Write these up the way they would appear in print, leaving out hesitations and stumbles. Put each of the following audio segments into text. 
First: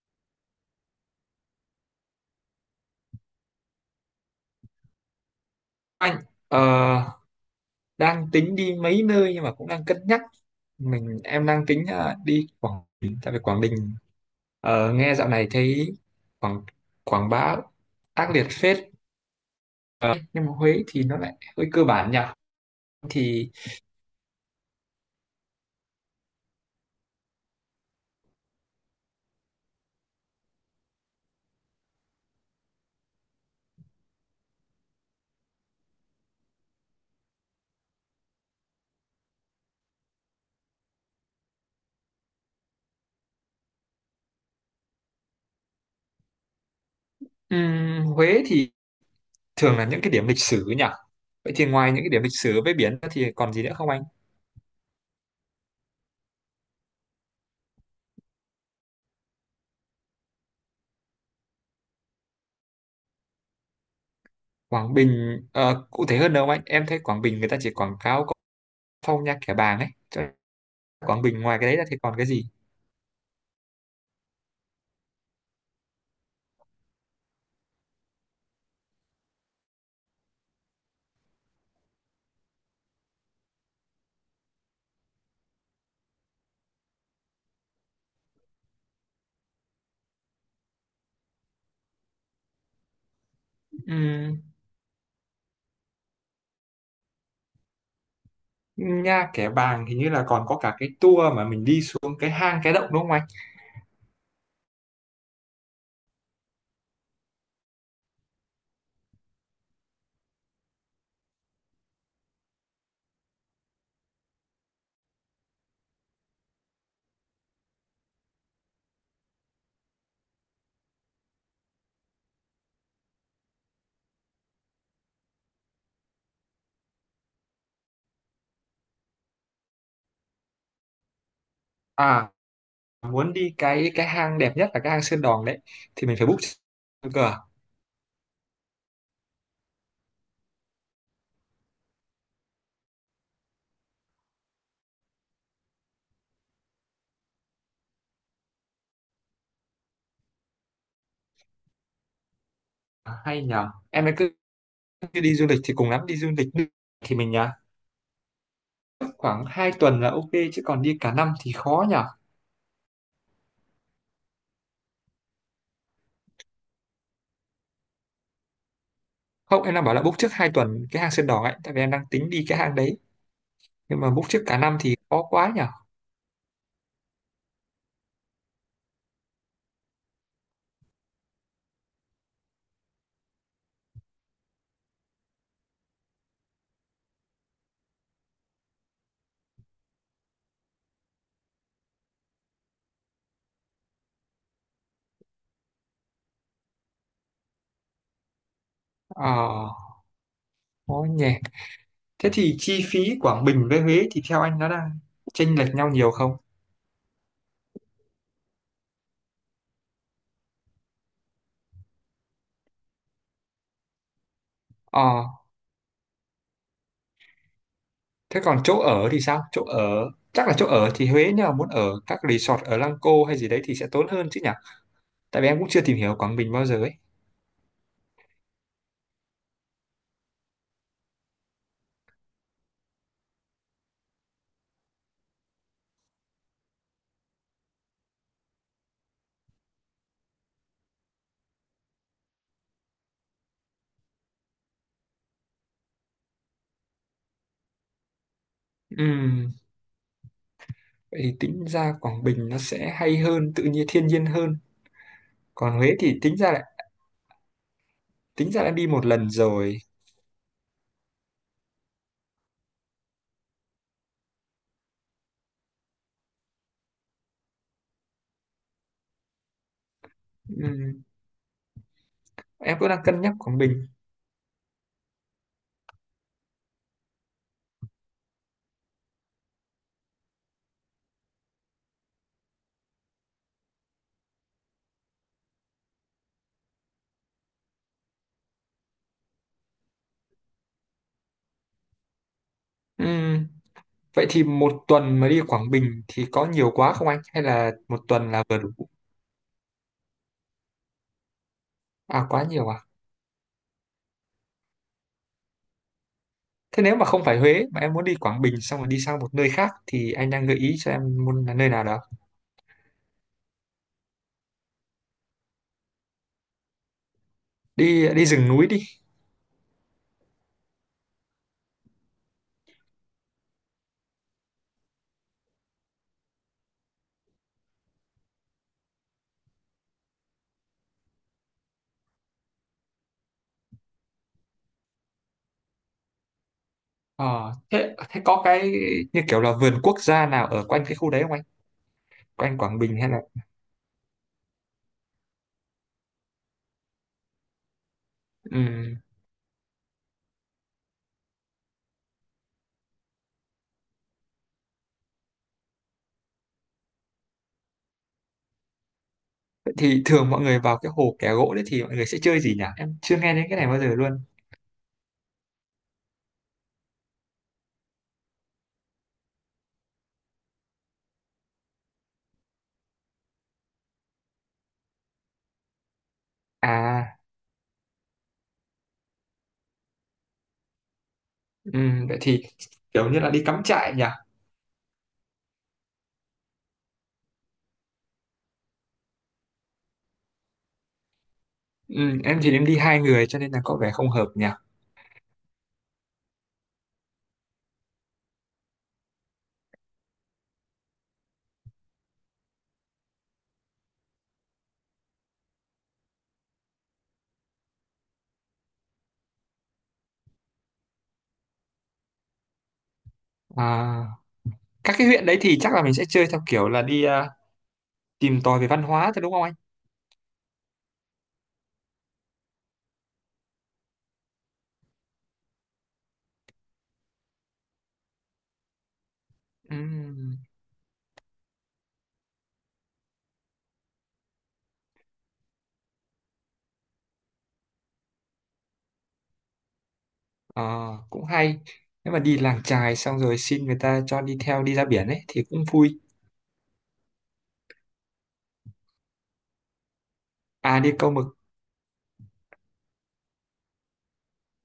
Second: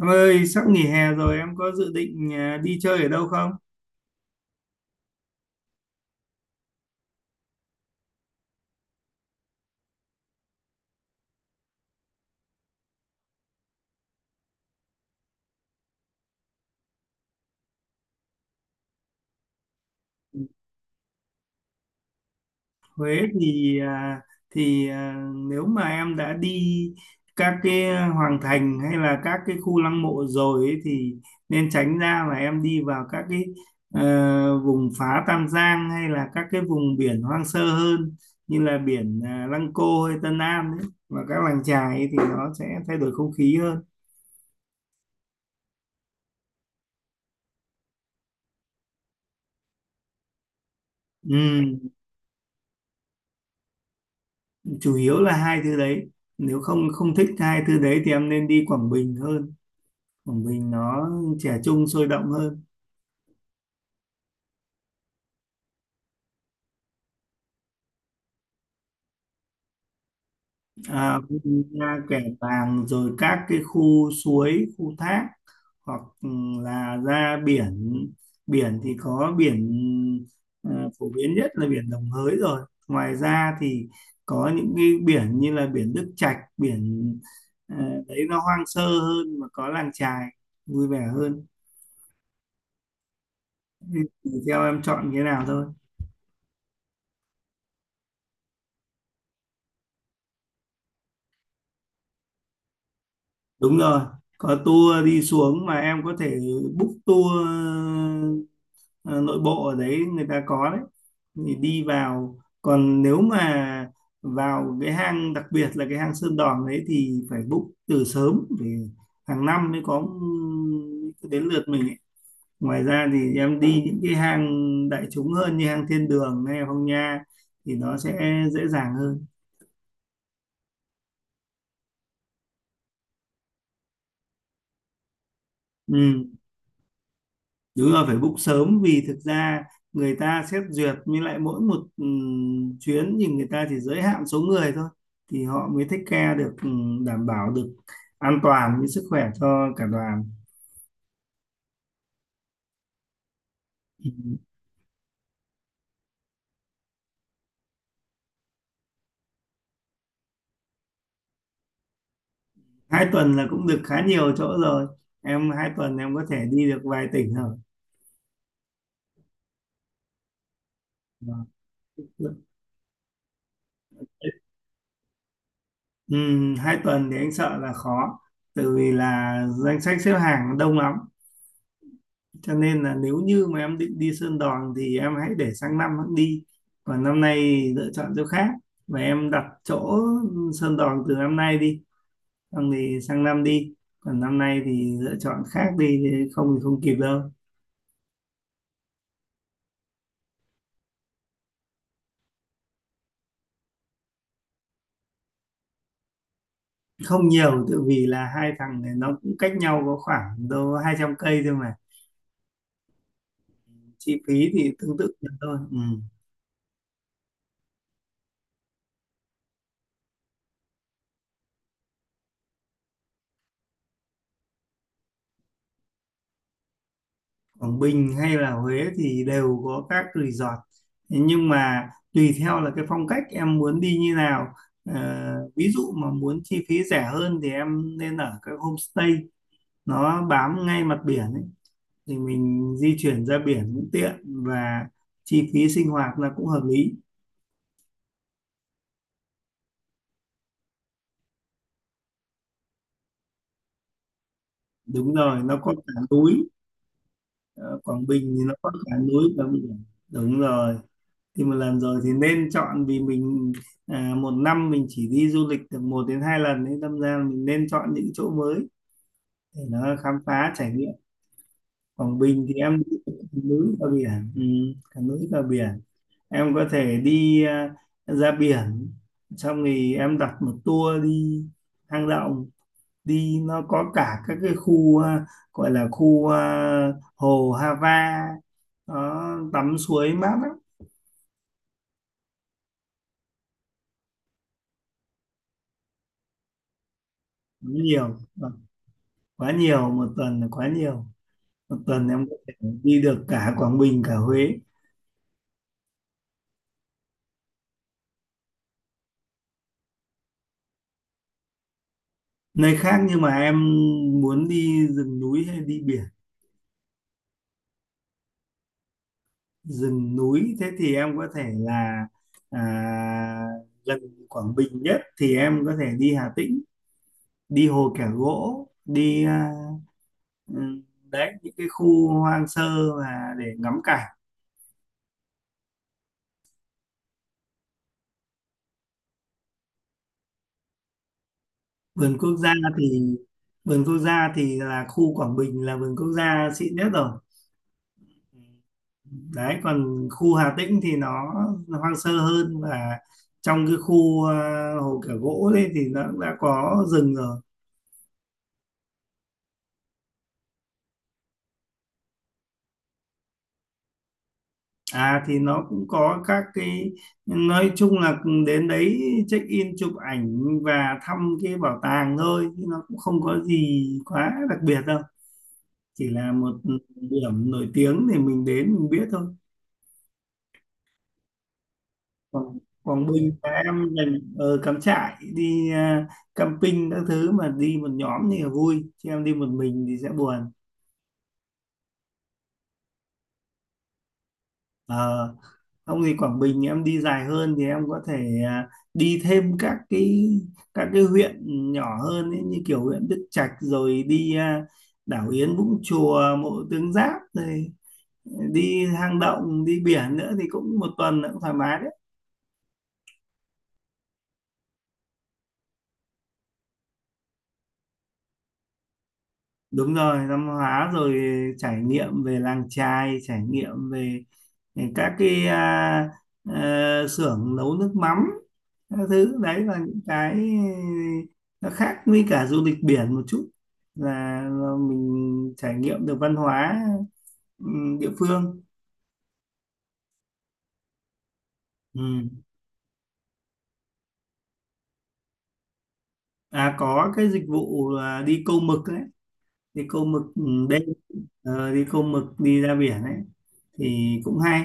Em ơi, sắp nghỉ hè rồi em có dự định đi chơi ở đâu không? Anh ờ, đang tính đi mấy nơi nhưng mà cũng đang cân nhắc mình em đang tính đi Quảng Bình tại vì Quảng Bình nghe dạo này thấy Quảng Quảng Bá ác liệt phết. Ờ, nhưng mà Huế thì nó lại hơi cơ bản nhỉ, Huế thì thì à, thì à, nếu mà em đã đi các cái hoàng thành hay là các cái khu lăng mộ rồi ấy, thì nên tránh ra mà em đi vào các cái vùng phá Tam Giang hay là các cái vùng biển hoang sơ hơn như là biển Lăng Cô hay Tân An ấy và các làng chài ấy, thì nó sẽ thay đổi không khí hơn. Huế thì thường là những cái điểm lịch sử nhỉ. Vậy thì Ừ. ngoài những cái điểm lịch sử với biển ra thì còn gì nữa không anh? Chủ yếu là hai thứ đấy. Nếu không không thích hai thứ đấy thì em nên đi Quảng Bình hơn. Quảng Bình nó trẻ trung sôi động hơn, Quảng Bình cụ thể hơn đâu anh, em thấy Quảng Bình người ta chỉ quảng cáo có Phong Nha Kẻ Bàng ấy, cho nên à, Quảng Bình ngoài cái đấy ra thì ra còn Kẻ cái gì? Bàng rồi các cái khu suối khu thác, hoặc là ra biển. Biển thì có biển, à, phổ biến nhất là biển Đồng Hới. Rồi ngoài ra thì có những cái biển như là biển Đức Trạch, à, đấy nó hoang sơ hơn mà có làng chài vui vẻ hơn, thì theo em chọn cái nào thôi. Nha Kẻ Bàng hình như là còn có cả cái tour mà mình đi xuống cái hang cái động đúng không anh? Đúng rồi, có tour đi xuống mà em có thể book tour ờ, nội bộ ở đấy người ta có đấy. Thì đi vào, còn nếu mà vào cái hang đặc biệt là cái hang Sơn Đòn đấy thì phải book từ sớm, vì hàng năm mới có ừ, đến lượt mình ấy. Ngoài ra thì em đi những cái hang đại chúng hơn như hang Thiên Đường hay Phong Nha, thì nó sẽ dễ dàng hơn. À, muốn đi cái hang đẹp nhất là cái hang Sơn Đòn đấy thì mình Ừ. phải book cơ. Đúng là phải book sớm, vì thực ra người ta xét duyệt, với lại mỗi một chuyến thì người ta chỉ giới hạn số người thôi, thì họ mới take care được, đảm bảo được an toàn với sức khỏe cho cả đoàn. À, hay nhờ. Em ấy cứ Ừm, đi du lịch thì cùng lắm đi du lịch thì mình nhờ. Khoảng 2 tuần là ok chứ còn đi cả năm thì khó nhờ. 2 tuần là cũng được khá nhiều chỗ rồi. Em 2 tuần em có thể đi được vài tỉnh rồi. Không, em đang bảo là book trước 2 tuần cái hang Sơn Đòn Vâng. ấy tại vì em đang tính đi cái hang đấy. Nhưng mà book trước cả năm thì khó quá nhờ. Hai tuần thì anh sợ là khó, tại vì là danh sách xếp hàng đông lắm. Cho nên là nếu như mà em định đi Sơn Đoòng thì em hãy để sang năm hẵng đi, còn năm nay lựa chọn chỗ khác, và em đặt chỗ Sơn Đoòng từ năm nay đi, xong thì sang năm đi, còn năm nay thì lựa chọn khác đi, chứ không thì không kịp đâu. Ờ, khó nhỉ. Thế thì chi phí Quảng Bình với Huế thì theo anh nó đang chênh lệch nhau nhiều không? Không nhiều, tự vì là hai thằng này nó cũng cách nhau có khoảng đâu 200 cây thôi mà, chi phí thì tương tự nhau Ờ, thôi ừ. thế còn chỗ ở thì sao? Chỗ ở thì Huế, nếu mà muốn ở các resort ở Lăng Cô hay gì đấy thì sẽ tốn hơn chứ nhỉ? Tại vì em cũng chưa tìm hiểu Quảng Bình bao giờ ấy. Quảng Bình hay là Huế thì đều có các resort. Thế nhưng mà tùy theo là cái phong cách em muốn đi như nào. Ờ, Ví dụ mà muốn chi phí rẻ hơn thì em nên ở các homestay, nó bám ngay mặt biển ấy, thì mình di chuyển ra biển cũng tiện và chi phí sinh hoạt là cũng hợp lý. Ừm, vậy thì tính ra Quảng Bình nó sẽ hay hơn, tự nhiên thiên nhiên hơn. Đúng rồi, nó có Còn Huế cả thì núi. Ờ, Quảng Bình thì tính nó ra có đã đi cả một núi lần và rồi. biển, đúng rồi. Thì một lần rồi thì nên chọn, vì mình một năm mình chỉ đi du lịch được 1 đến 2 lần, nên đâm ra mình nên chọn những chỗ mới để nó khám phá trải nghiệm. Ừm, Quảng Bình thì em em cũng đang cân nhắc đi Quảng núi Bình. và biển, cả núi cả biển. Em có thể đi ra biển, xong thì em đặt một tour đi hang động, đi nó có cả các cái khu, gọi là khu hồ Hava, nó tắm suối mát lắm. Ừm, vậy thì 1 tuần mà đi Quảng Bình thì có nhiều quá không anh? Hay là một Nhiều, tuần là vừa đủ? quá nhiều. Một tuần là quá nhiều. Một tuần À em có quá thể nhiều à? đi được cả Quảng Bình cả Huế. Thế nếu mà không phải Huế mà em muốn đi Quảng Bình xong rồi đi sang một nơi khác thì anh đang gợi ý cho em muốn là nơi nào đó. Nơi khác nhưng mà em muốn đi rừng núi hay đi biển? Đi đi rừng núi đi. Rừng núi, thế thì em có thể là à, gần Quảng Bình nhất thì em có thể đi Hà Tĩnh, đi Hồ Kẻ Gỗ đi, ừ, đấy những cái khu hoang sơ mà để ngắm cảnh. Ờ, thế thế có cái như kiểu là vườn quốc gia nào ở quanh cái khu đấy không anh? vườn quốc gia Quanh Quảng Bình hay thì là vườn quốc gia thì là khu Quảng Bình là vườn quốc gia xịn nhất rồi. ừm, Đấy còn khu Hà Tĩnh thì nó hoang sơ hơn, và trong cái khu hồ Kẻ Gỗ đấy thì nó cũng đã có rừng rồi. vậy thì thường mọi người vào cái hồ Kẻ Gỗ đấy thì mọi người sẽ chơi gì nhỉ? Em chưa nghe đến cái này bao giờ luôn. À thì nó cũng có các cái, nói chung là đến đấy check in chụp ảnh và thăm cái bảo tàng thôi, chứ nó cũng không có gì quá đặc biệt đâu, chỉ là một À, điểm nổi tiếng thì mình đến mình biết thôi. Vậy thì Quảng kiểu như là Bình đi và cắm em trại nhỉ? mình ở Cắm Trại đi, camping các thứ, mà đi một nhóm thì là vui, chứ em đi một mình thì sẽ buồn. Em thì em đi 2 người cho nên là có vẻ không hợp nhỉ? Ờ, ông thì Quảng Bình em đi dài hơn thì em có thể à, đi thêm các cái huyện nhỏ hơn ấy, như kiểu huyện Đức Trạch, rồi đi đảo Yến Vũng Chùa Mộ Tướng Giáp, rồi đi hang động đi biển nữa, thì cũng một tuần nữa cũng thoải mái. À, các cái huyện đấy thì chắc là mình sẽ chơi theo kiểu là đi tìm tòi về văn hóa thôi đúng không anh? Đúng rồi, văn hóa, rồi trải nghiệm về làng chài, trải nghiệm về các cái, xưởng nấu nước mắm, các thứ đấy là những cái Ừm, nó khác với cả du lịch biển một chút, là mình trải nghiệm được văn hóa ừ, địa phương. ờ, cũng hay, Ừ. nếu mà đi làng chài xong rồi xin người ta cho đi theo đi ra biển ấy thì cũng vui. À có cái dịch vụ là đi câu mực đấy, đi câu mực À, đêm. đi câu mực. Đi câu mực đi ra biển ấy thì cũng hay,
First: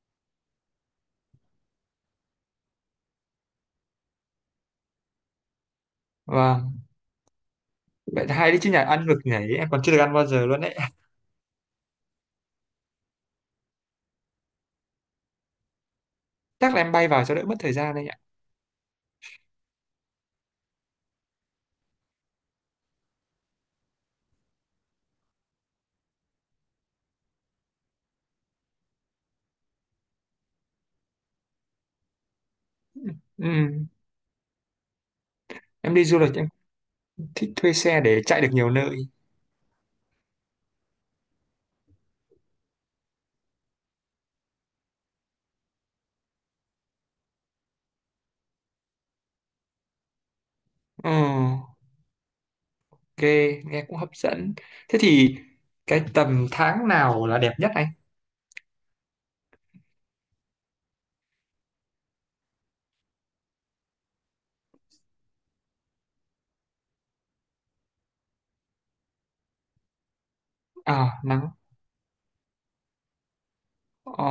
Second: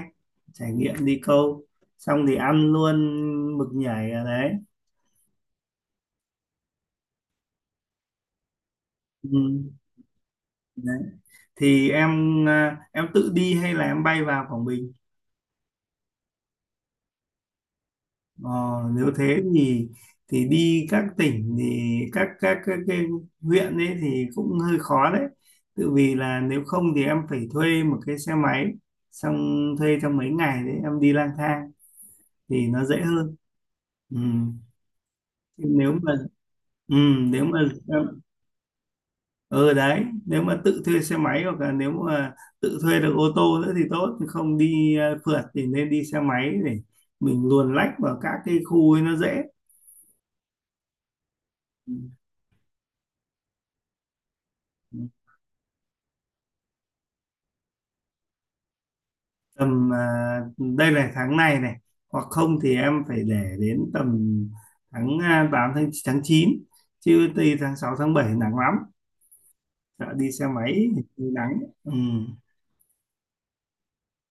trải nghiệm đi câu, xong thì ăn luôn mực nhảy ở đấy Và vậy là hay đấy chứ, nhà ăn mực ừ. nhảy em còn chưa được ăn bao giờ luôn đấy. Đấy thì em, em tự đi hay là em bay vào Quảng Bình? Chắc là em bay vào cho đỡ mất thời gian đấy ạ. ờ, Nếu thế thì đi các tỉnh thì các cái huyện ấy thì cũng hơi khó đấy, tự vì là nếu không thì em phải thuê một cái xe máy, xong thuê trong mấy ngày đấy em đi lang thang thì nó dễ hơn Ừm, ừ. Chứ em đi du lịch em ừ, cũng nếu thích mà thuê xe để chạy được nhiều nơi. ừ đấy nếu mà tự thuê xe máy, hoặc là nếu mà tự thuê được ô tô nữa thì tốt, chứ không đi phượt thì nên đi xe máy để mình luồn lách vào các cái khu ấy nó dễ. Ờ, Ừ. ok, nghe cũng hấp dẫn, thế thì cái tầm tháng nào là đẹp nhất anh? Tầm, đây là tháng này này, hoặc không thì em phải để đến tầm tháng 8 tháng tháng 9, chứ từ tháng 6 tháng 7 nắng lắm, sợ đi xe máy À thì nắng. nắng. Ừ, Ờ,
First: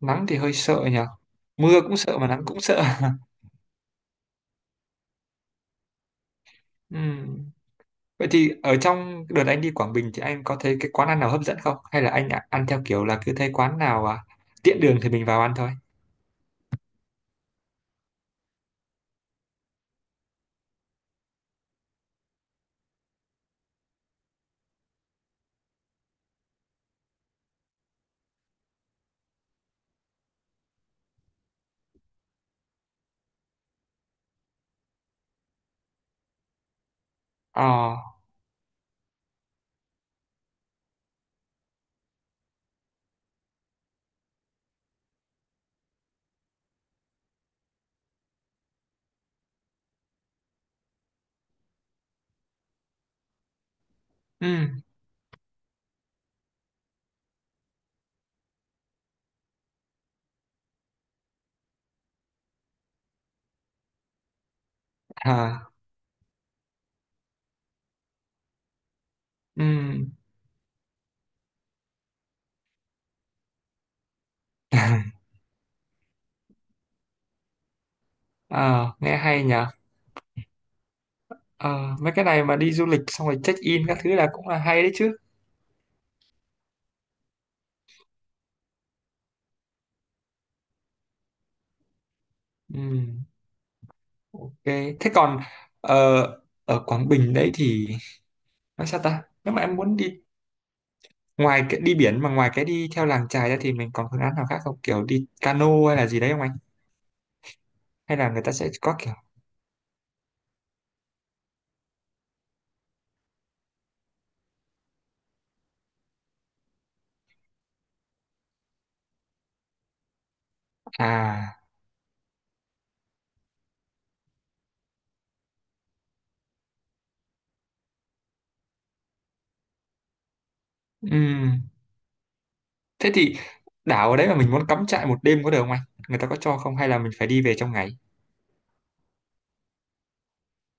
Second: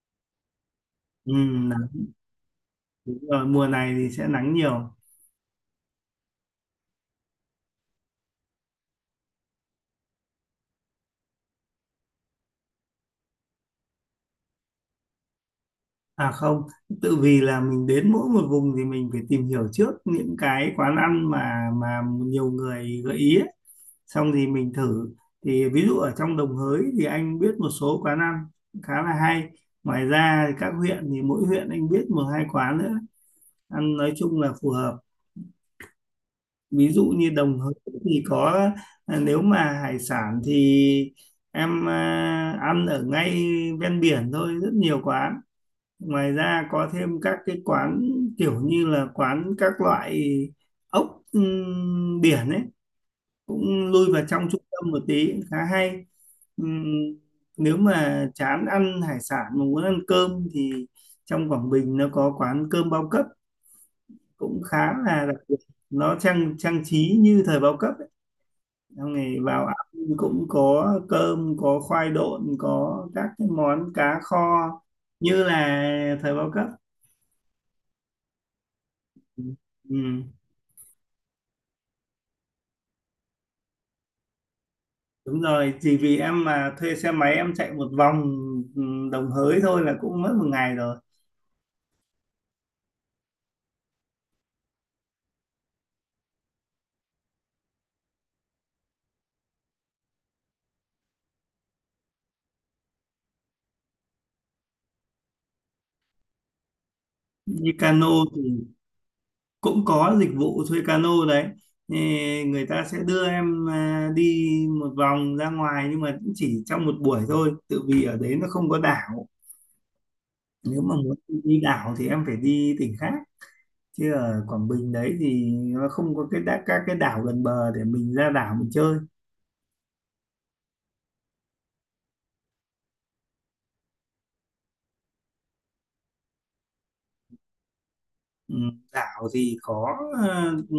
nắng thì hơi sợ nhỉ, ừ, mưa cũng nắng. sợ mà nắng cũng sợ. Đúng rồi, mùa này thì sẽ nắng nhiều. Ừm, vậy thì ở trong đợt anh đi Quảng Bình thì anh có thấy cái quán ăn nào hấp dẫn không? Hay là ăn theo kiểu là cứ thấy quán nào tiện đường thì mình vào ăn thôi? À không, tự vì là mình đến mỗi một vùng thì mình phải tìm hiểu trước những cái quán ăn mà nhiều người gợi ý ấy. Xong thì mình thử. Thì ví dụ ở trong Đồng Hới thì anh biết một số quán ăn khá là hay. Ngoài ra thì các huyện thì mỗi huyện anh biết một hai quán nữa. Ăn nói chung là phù hợp. Ví dụ như Đồng Hới Ờ, thì có, nếu mà hải sản thì em ăn ở ngay ven biển thôi, rất nhiều quán. Ngoài ra có thêm các cái quán kiểu như là quán các loại ốc, biển ấy, cũng lui vào ừ, trong trung tâm một tí cũng khá hay. Ừm, Nếu mà chán ăn hải sản mà muốn ăn cơm thì trong Quảng Bình nó có quán cơm bao cấp cũng khá là đặc biệt, à, nó trang trang trí như thời bao cấp ấy. Xong ngày ừ, vào ăn cũng có cơm, có khoai độn, có các cái món cá kho như là thời bao cấp. ờ, nghe hay nhờ. Ừ. Ờ, mấy cái này mà đi du lịch xong rồi check in các thứ là cũng là hay đấy chứ. Đúng rồi, chỉ vì em mà thuê xe máy em chạy một vòng ừ, Đồng Hới thôi là cũng mất một ngày rồi. Ừ, ok. Thế còn ờ, ở Quảng Bình đấy thì nói sao ta? Nếu mà em muốn đi ngoài cái đi biển mà ngoài cái đi theo làng chài ra thì mình còn phương án nào khác không? Kiểu đi cano hay là gì đấy không anh? Như Hay cano là thì người ta sẽ có kiểu cũng có dịch vụ thuê cano đấy. Thì người ta sẽ đưa em đi một vòng ra ngoài, nhưng mà cũng chỉ trong một buổi thôi. Tự vì ở đấy nó không có đảo. Nếu mà muốn à, đi đảo thì em phải đi tỉnh khác. Chứ ở Quảng Bình đấy thì nó không có các cái đảo gần bờ để mình ra đảo mình chơi. ừm. Thế thì đảo ở đấy mà mình muốn cắm trại 1 đêm có được không anh? Người ta có cho không hay là mình phải đi về trong ngày? Ừ, đảo thì ờ, ừ,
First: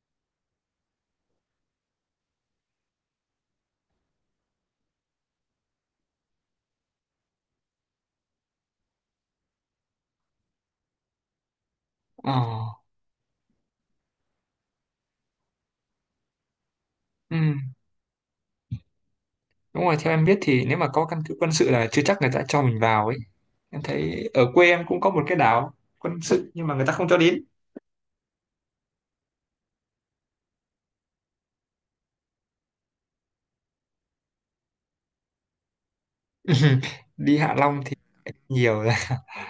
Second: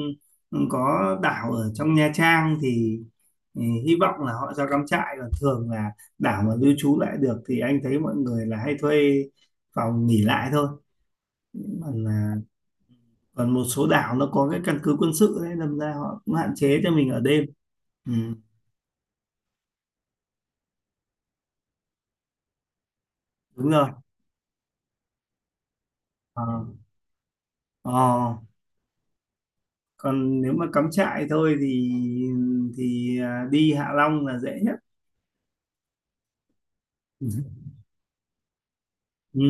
có đảo ở trong Nha Trang, thì ừ, hy vọng là họ cho cắm trại, còn thường là đảo mà lưu trú lại được thì anh thấy mọi người là hay thuê phòng nghỉ lại thôi, còn Ờ, là còn một số đảo nó có cái căn cứ quân sự đấy, đâm ra họ cũng hạn chế cho mình ở đêm. ừm. Ừ, Đúng rồi, theo em biết thì nếu mà có căn cứ quân sự là chưa chắc người ta cho mình vào ấy. đúng Em rồi. thấy ở quê em cũng có một cái đảo quân Ờ, sự nhưng mà người ta không cho đến. ờ. Còn nếu mà cắm trại thôi thì đi Hạ Long là dễ nhất. Đi Hạ Long thì nhiều rồi. Ừ,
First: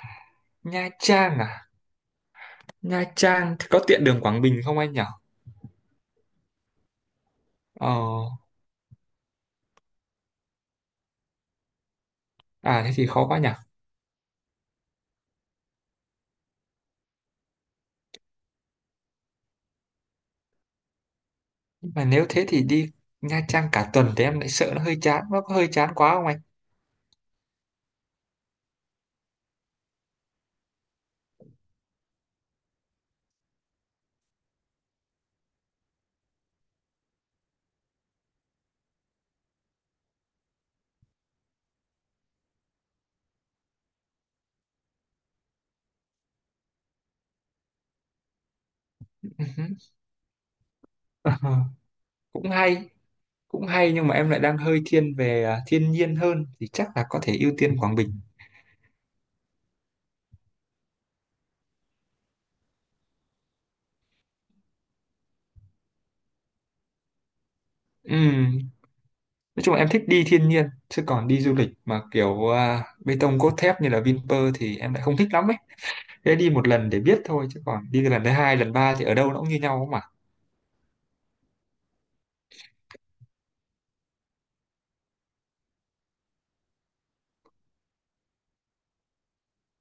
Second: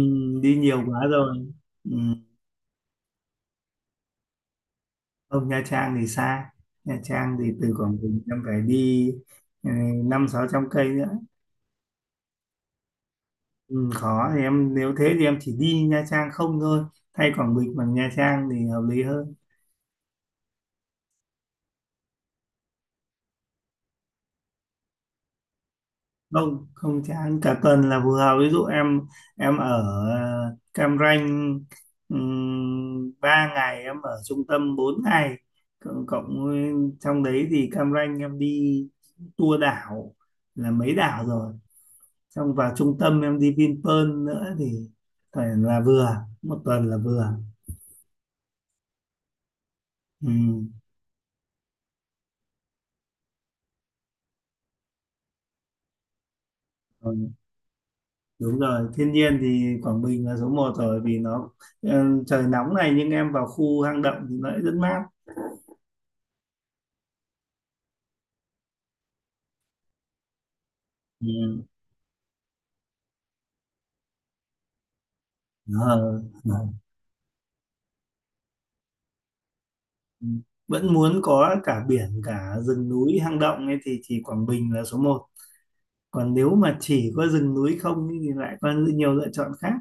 đi nhiều Nha quá Trang rồi. à? Nha Trang thì có tiện đường Quảng Bình không anh nhỉ? Không, Nha Trang thì xa. Nha Trang thì từ Ờ, Quảng Bình em phải đi, ừ, 500-600 cây nữa. à thế thì khó quá nhỉ. Ừ, khó thì em nếu thế thì em chỉ đi Nha Trang không thôi. Thay Quảng Bình bằng Nha Trang thì hợp lý hơn. Nhưng mà nếu thế thì đi Nha Trang cả tuần thì em lại sợ nó hơi chán, nó có hơi chán quá không Không, không chán, cả tuần là phù hợp. Ví dụ em ở Cam Ranh 3 ngày, em ở trung tâm 4 ngày. Cộng, cộng với- trong đấy thì Cam Ranh em đi tour đảo là mấy đảo rồi, xong vào trung tâm em đi Vinpearl nữa thì phải là vừa, một tuần là vừa anh? ừ. Ờ, cũng hay cũng hay, nhưng mà em lại đang hơi thiên về thiên nhiên hơn thì chắc là có Rồi, thể ưu tiên Quảng Bình. đúng rồi, thiên nhiên thì Quảng Bình là số một rồi, vì nó, trời nóng này nhưng em vào khu hang động thì nó lại rất mát Ừm, nói chung là em thích đi thiên nhiên chứ còn đi du ừ. lịch mà kiểu bê tông cốt thép như là Vinpearl thì em lại không thích lắm ấy, Ờ, thế đi một lần để biết thôi chứ còn đi lần thứ hai lần ba thì ở đâu nó cũng như nhau mà. ừ. Vẫn muốn có cả biển cả rừng núi hang động ấy thì chỉ Quảng Bình là số một, còn nếu mà chỉ có rừng núi không ấy thì lại có nhiều lựa chọn khác.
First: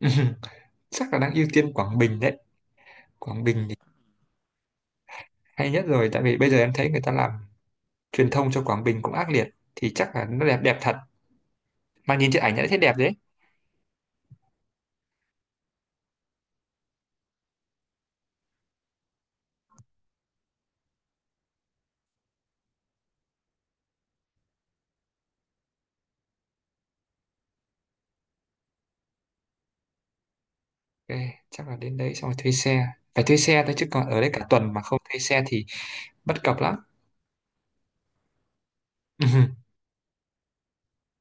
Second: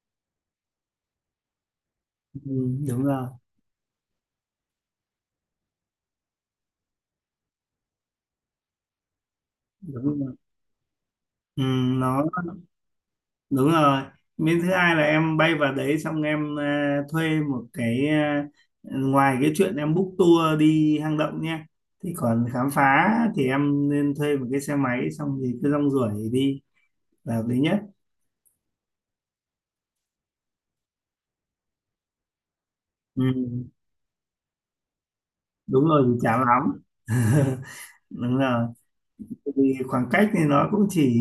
Chắc là đang ưu tiên Quảng Bình đấy. ừ, Đúng rồi. Quảng Bình thì hay nhất rồi, tại vì bây giờ em thấy người ta làm truyền thông cho Quảng Bình cũng ác liệt, thì Đúng chắc là rồi, nó đẹp đẹp thật, ừ, mà nó nhìn trên ảnh đã thấy đẹp đấy. đúng rồi. Miếng thứ hai là em bay vào đấy, xong em thuê một cái, ngoài cái chuyện em book tour đi hang động nha thì còn khám phá, thì em nên thuê một cái xe máy xong thì cứ rong ruổi đi là hợp lý nhất. Ok, chắc là đến đấy xong rồi thuê xe. ừ, Phải thuê xe thôi chứ còn ở đây cả tuần mà không thuê xe thì Đúng rồi, thì chán bất cập lắm. lắm. Đúng rồi, vì khoảng cách thì nó cũng chỉ,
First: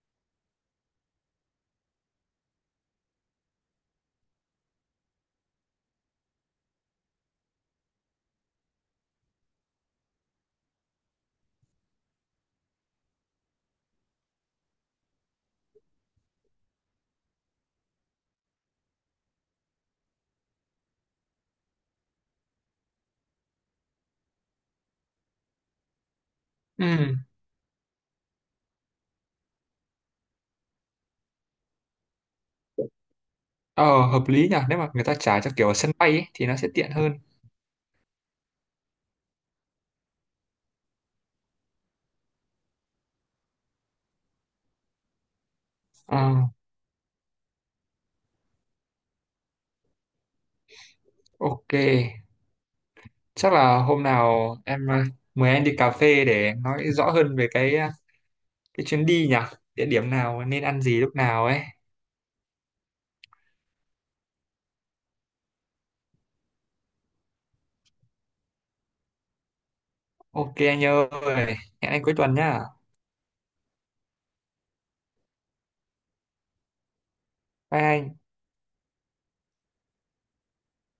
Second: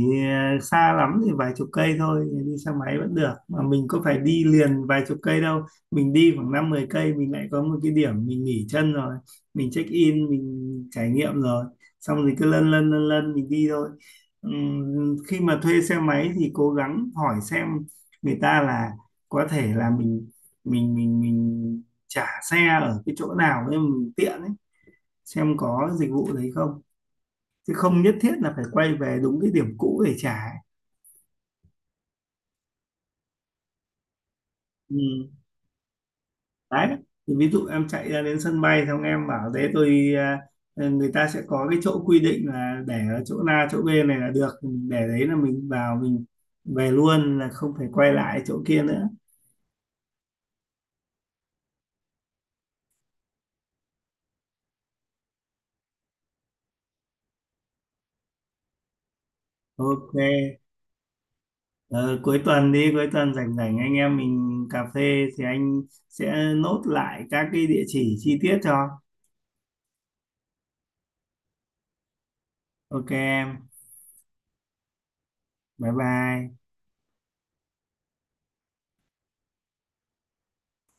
xa lắm thì vài chục cây thôi, đi xe máy vẫn được mà mình có phải đi liền vài chục cây đâu, mình đi khoảng năm mười cây mình lại có một cái điểm mình nghỉ chân rồi, mình check in mình trải nghiệm rồi, xong rồi cứ lân lân lân lân mình đi thôi. Khi mà thuê xe máy thì cố gắng hỏi xem người ta là có thể là mình trả xe ở cái chỗ nào để mình tiện ấy, xem có dịch vụ đấy không, Ừ. Ừ. chứ không nhất thiết là phải quay về đúng cái điểm cũ để trả. Ờ, hợp lý nhỉ. Nếu mà người ta Ừ. trả cho kiểu ở sân bay ấy, thì nó sẽ Đấy tiện hơn. thì ví dụ em chạy ra đến sân bay xong em bảo thế tôi, người ta sẽ có cái chỗ quy định là để ở chỗ A chỗ B này là được, để đấy là mình vào Ờ, mình về luôn là không phải quay lại chỗ kia nữa. ok. Chắc là hôm nào em mời anh đi cà phê để nói rõ hơn về cái chuyến đi nhỉ. Địa điểm Ok. nào nên ăn gì lúc nào ấy. Ờ, cuối tuần đi, cuối tuần rảnh rảnh anh em mình cà phê thì anh sẽ nốt lại các cái địa chỉ chi tiết cho. Ok anh ơi. Hẹn anh cuối tuần nhá. Ok em, bye bye. Bye anh.